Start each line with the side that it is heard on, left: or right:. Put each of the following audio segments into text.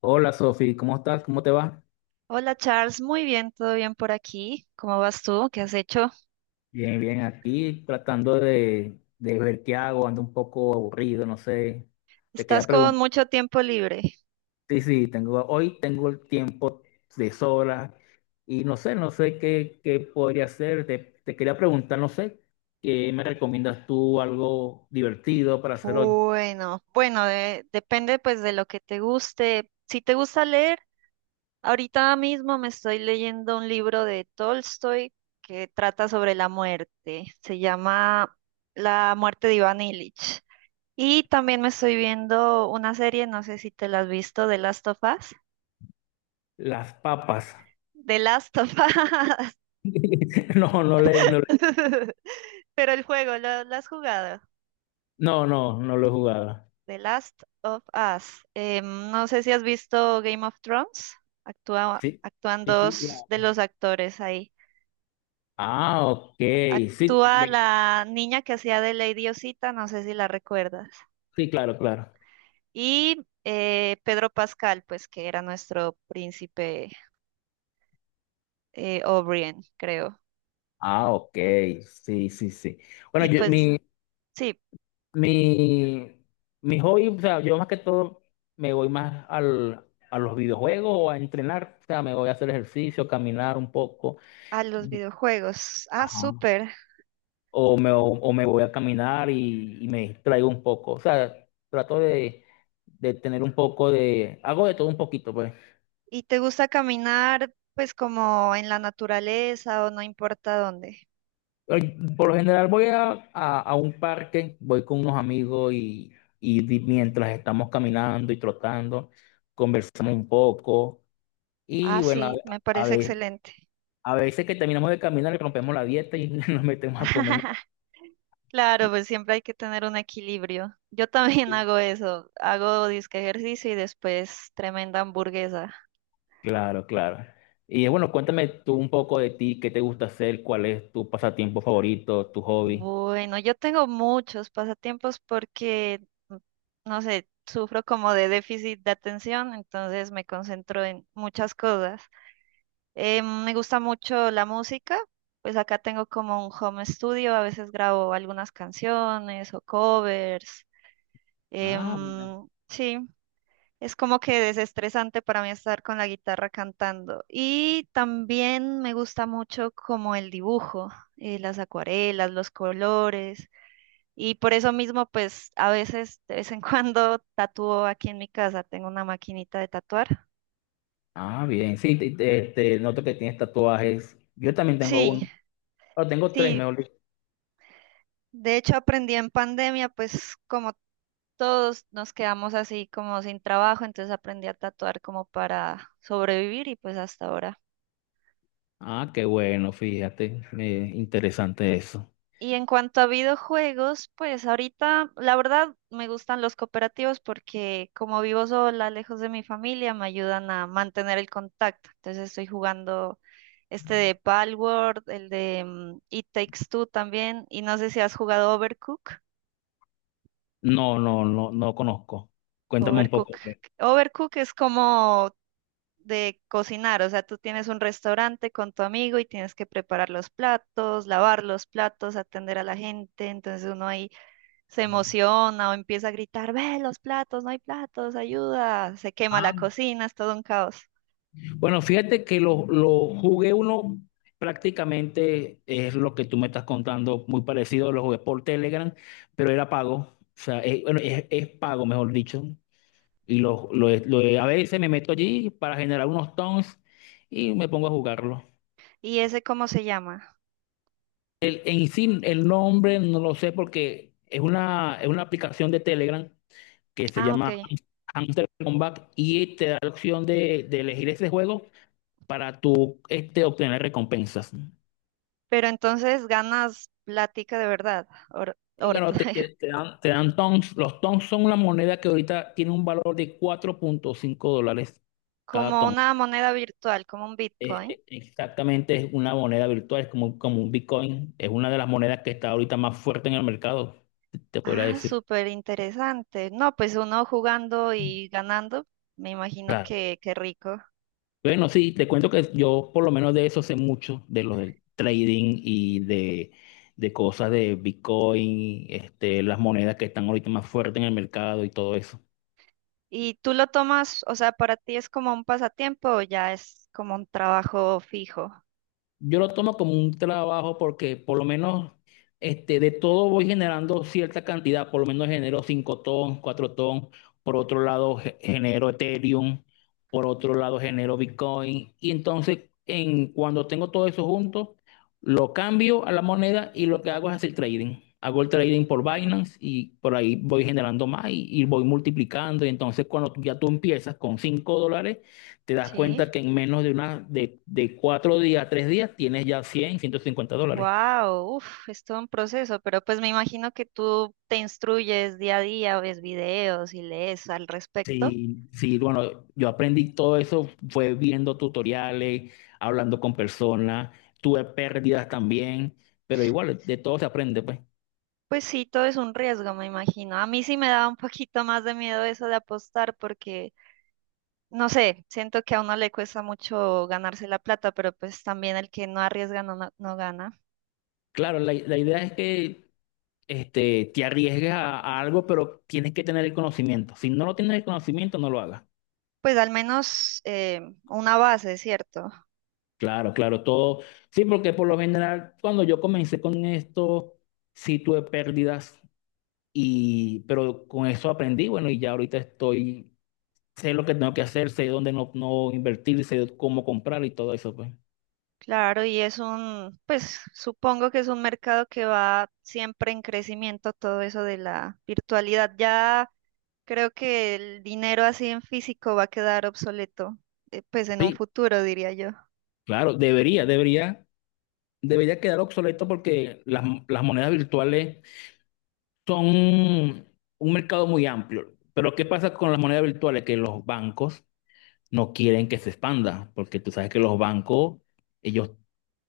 left: Hola Sofi, ¿cómo estás? ¿Cómo te va?
right: Hola Charles, muy bien, todo bien por aquí. ¿Cómo vas tú? ¿Qué has hecho?
left: Bien, bien, aquí tratando de ver qué hago, ando un poco aburrido, no sé. Te quería
right: Estás con
left: preguntar,
right: mucho tiempo libre.
left: sí, sí, hoy tengo el tiempo de sobra y no sé, no sé qué podría hacer. Te quería preguntar, no sé, ¿qué me recomiendas tú algo divertido para hacer hoy?
right: Bueno, depende pues de lo que te guste. Si te gusta leer, ahorita mismo me estoy leyendo un libro de Tolstoy que trata sobre la muerte. Se llama La muerte de Iván Ilich. Y también me estoy viendo una serie, no sé si te la has visto, de Last of Us.
left: Las papas.
right: The Last of Us.
left: No, no le, no, le-
right: Pero el juego, ¿lo has jugado?
left: no, no, no lo he jugado.
right: The Last of Us. No sé si has visto Game of Thrones. Actúa,
left: Sí,
right: actúan
left: sí, sí,
right: dos de
left: claro.
right: los actores ahí.
left: Ah, ok, sí,
right: Actúa la niña que hacía de Lady Osita, no sé si la recuerdas.
left: sí, claro, claro.
right: Y Pedro Pascal, pues que era nuestro príncipe O'Brien, creo.
left: Ah, ok, sí, sí, sí. Bueno,
right: Y pues sí,
left: mi, mi hobby, o sea, yo más que todo me voy más a los videojuegos o a entrenar, o sea, me voy a hacer ejercicio, caminar un poco,
right: a los
left: di-
right: videojuegos. Ah,
left: Ajá.
right: súper.
left: O me voy a caminar y me distraigo un poco, o sea, trato de tener un poco de, hago de todo un poquito, pues.
right: ¿Y te gusta caminar pues como en la naturaleza o no importa dónde?
left: Ay, por lo general voy a un parque, voy con unos amigos y mientras estamos caminando y trotando, conversamos un poco y
right: Ah,
left: bueno,
right: sí, me
left: a
right: parece
left: ve-
right: excelente.
left: a veces que terminamos de caminar y rompemos la dieta y nos metemos a comer.
right: Claro, pues siempre hay que tener un equilibrio. Yo también hago eso, hago disque ejercicio y después tremenda hamburguesa.
left: Claro, claro. Y bueno, cuéntame tú un poco de ti, qué te gusta hacer, cuál es tu pasatiempo favorito, tu hobby.
right: Bueno, yo tengo muchos pasatiempos porque, no sé, sufro como de déficit de atención, entonces me concentro en muchas cosas. Me gusta mucho la música, pues acá tengo como un home studio, a veces grabo algunas canciones o covers.
left: Ah, mira.
right: Sí, es como que desestresante para mí estar con la guitarra cantando. Y también me gusta mucho como el dibujo, las acuarelas, los colores. Y por eso mismo, pues a veces, de vez en cuando, tatúo aquí en mi casa. Tengo una maquinita de tatuar.
left: Ah, bien, sí, te noto que tienes tatuajes. Yo también tengo
right: Sí,
left: uno, pero tengo tres,
right: sí.
left: mejor.
right: De hecho, aprendí en pandemia, pues como todos nos quedamos así como sin trabajo, entonces aprendí a tatuar como para sobrevivir y pues hasta ahora.
left: Ah, qué bueno, fíjate, interesante eso.
right: Y en cuanto a videojuegos, pues ahorita la verdad me gustan los cooperativos porque como vivo sola, lejos de mi familia, me ayudan a mantener el contacto. Entonces estoy jugando este de Palworld, el de It Takes Two también, y no sé si has jugado Overcook.
left: No, no, no, no conozco. Cuéntame un poco.
right: Overcook. Overcook es como de cocinar, o sea, tú tienes un restaurante con tu amigo y tienes que preparar los platos, lavar los platos, atender a la gente, entonces uno ahí se emociona o empieza a gritar, ve los platos, no hay platos, ayuda, se quema
left: Ah,
right: la cocina, es todo un caos.
left: bueno, fíjate que lo jugué uno prácticamente es lo que tú me estás contando, muy parecido, lo jugué por Telegram, pero era pago, o sea, bueno, es pago, mejor dicho, a veces me meto allí para generar unos tons y me pongo a jugarlo.
right: ¿Y ese cómo se llama?
left: En sí, el nombre no lo sé porque es una aplicación de Telegram que se
right: Ah,
left: llama
right: ok.
left: Hunter Combat y te da la opción de elegir ese juego para tú obtener recompensas.
right: Pero entonces ganas plática de verdad,
left: Y claro, te, te- te dan, te dan tons. Los tons son una moneda que ahorita tiene un valor de $4,5 cada
right: como
left: ton.
right: una moneda virtual, como un Bitcoin.
left: Exactamente es una moneda virtual, es como un Bitcoin. Es una de las monedas que está ahorita más fuerte en el mercado, te podría
right: Ah,
left: decir.
right: súper interesante. No, pues uno jugando y ganando, me imagino
left: Claro.
right: que, qué rico.
left: Bueno, sí, te cuento que yo por lo menos de eso sé mucho, de lo del trading y de cosas de Bitcoin, las monedas que están ahorita más fuertes en el mercado y todo eso.
right: ¿Y tú lo tomas, o sea, para ti es como un pasatiempo o ya es como un trabajo fijo?
left: Yo lo tomo como un trabajo porque por lo menos de todo voy generando cierta cantidad, por lo menos genero 5 ton, 4 ton, por otro lado genero Ethereum, por otro lado genero Bitcoin y entonces cuando tengo todo eso junto, lo cambio a la moneda y lo que hago es hacer trading. Hago el trading por Binance y por ahí voy generando más y voy multiplicando y entonces cuando ya tú empiezas con $5, te das
right: Sí.
left: cuenta que en menos de de 4 días, 3 días, tienes ya $150.
right: Wow, uf, es todo un proceso, pero pues me imagino que tú te instruyes día a día, ves videos y lees al respecto.
left: Sí, sí, bueno, yo aprendí todo eso, fue viendo tutoriales, hablando con personas, tuve pérdidas también, pero igual, de todo se aprende, pues.
right: Pues sí, todo es un riesgo, me imagino. A mí sí me daba un poquito más de miedo eso de apostar porque, no sé, siento que a uno le cuesta mucho ganarse la plata, pero pues también el que no arriesga no gana.
left: Claro, la idea es que te arriesgues a algo, pero tienes que tener el conocimiento. Si no lo tienes el conocimiento, no lo hagas.
right: Pues al menos una base, ¿cierto?
left: Claro, claro, todo. Sí, porque por lo general, cuando yo comencé con esto, sí tuve pérdidas pero con eso aprendí, bueno, y ya ahorita sé lo que tengo que hacer, sé dónde no invertir, sé cómo comprar y todo eso, pues.
right: Claro, y es un, pues supongo que es un mercado que va siempre en crecimiento, todo eso de la virtualidad. Ya creo que el dinero así en físico va a quedar obsoleto, pues en un
left: Sí,
right: futuro, diría yo.
left: claro, debería quedar obsoleto porque las monedas virtuales son un mercado muy amplio. Pero ¿qué pasa con las monedas virtuales? Que los bancos no quieren que se expanda, porque tú sabes que los bancos, ellos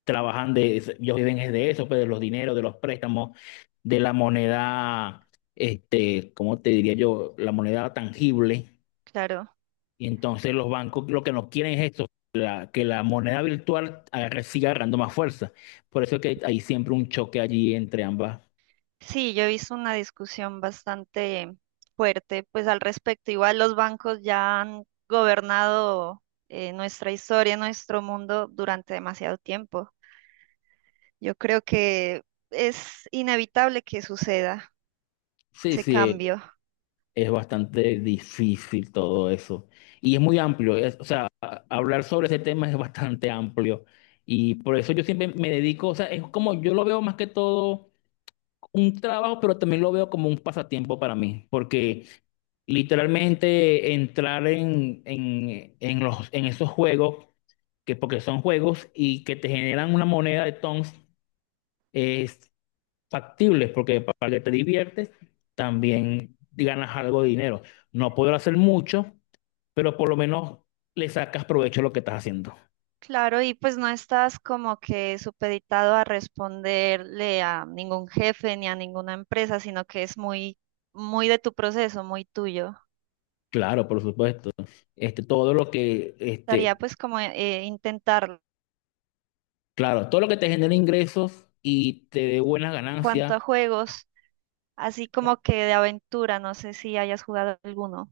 left: trabajan ellos viven es de eso, pues de los dineros, de los préstamos, de la moneda, ¿cómo te diría yo? La moneda tangible.
right: Claro.
left: Y entonces los bancos lo que no quieren es esto, que la moneda virtual siga agarrando más fuerza. Por eso es que hay siempre un choque allí entre ambas.
right: Sí, yo he visto una discusión bastante fuerte, pues al respecto. Igual los bancos ya han gobernado nuestra historia, nuestro mundo durante demasiado tiempo. Yo creo que es inevitable que suceda
left: Sí,
right: ese
left: sí,
right: cambio.
left: es bastante difícil todo eso. Y es muy amplio, o sea, hablar sobre ese tema es bastante amplio. Y por eso yo siempre me dedico, o sea, es como yo lo veo más que todo un trabajo, pero también lo veo como un pasatiempo para mí, porque literalmente entrar en esos juegos, que porque son juegos y que te generan una moneda de tons, es factible, porque para que te diviertes también ganas algo de dinero. No puedo hacer mucho, pero por lo menos le sacas provecho a lo que estás haciendo.
right: Claro, y pues no estás como que supeditado a responderle a ningún jefe ni a ninguna empresa, sino que es muy, muy de tu proceso, muy tuyo.
left: Claro, por supuesto. Este, todo lo que
right: Estaría
left: este,
right: pues como intentar
left: Claro, todo lo que te genera ingresos y te dé buenas
right: cuanto
left: ganancias.
right: a juegos, así como que de aventura, no sé si hayas jugado alguno,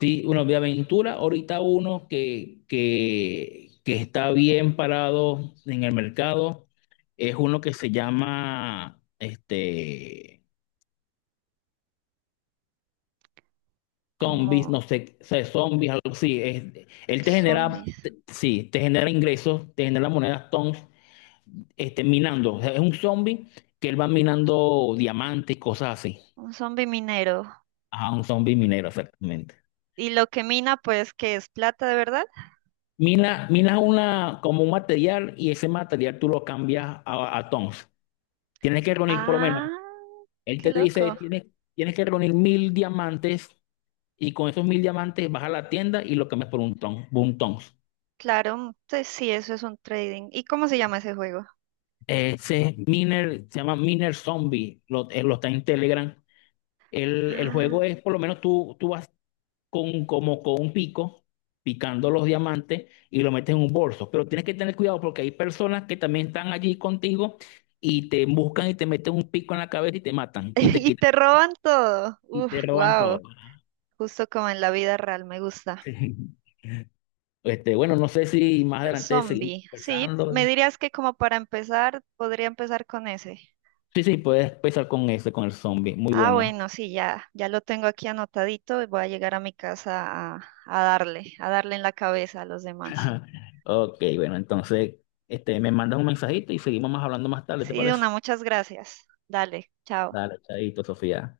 left: Sí, bueno, de aventura, ahorita uno que está bien parado en el mercado es uno que se llama Zombies,
right: como
left: no sé, o sea, Zombies, algo así. Él te genera,
right: zombies,
left: sí, te genera ingresos, te genera monedas tons, minando. O sea, es un zombie que él va minando diamantes y cosas así.
right: un zombie minero.
left: Ajá, un zombie minero, exactamente.
right: Y lo que mina pues que es plata de verdad.
left: Minas una, como un material y ese material tú lo cambias a tons. Tienes que reunir por lo menos,
right: Ah,
left: él
right: qué
left: te dice,
right: loco.
left: tienes que reunir 1.000 diamantes y con esos 1.000 diamantes vas a la tienda y lo cambias por un ton, por un tons.
right: Claro, entonces sí, eso es un trading. ¿Y cómo se llama ese juego?
left: Se llama Miner Zombie, él lo está en Telegram. El juego
right: Ah.
left: es, por lo menos tú vas como con un pico, picando los diamantes y lo metes en un bolso. Pero tienes que tener cuidado porque hay personas que también están allí contigo y te buscan y te meten un pico en la cabeza y te matan y te
right: Y
left: quitan
right: te roban todo.
left: y
right: Uf,
left: te roban todo.
right: wow. Justo como en la vida real, me gusta.
left: Bueno, no sé si más adelante seguimos
right: Zombie. Sí, me
left: conversando.
right: dirías que como para empezar, podría empezar con ese.
left: Sí, sí, puedes empezar con ese, con el zombie. Muy
right: Ah,
left: bueno.
right: bueno, sí, ya lo tengo aquí anotadito y voy a llegar a mi casa a darle en la cabeza a los demás.
left: Ok, bueno, entonces, me mandas un mensajito y seguimos más hablando más tarde, ¿te
right: Sí,
left: parece?
right: Duna, muchas gracias. Dale, chao.
left: Dale, chaito, Sofía.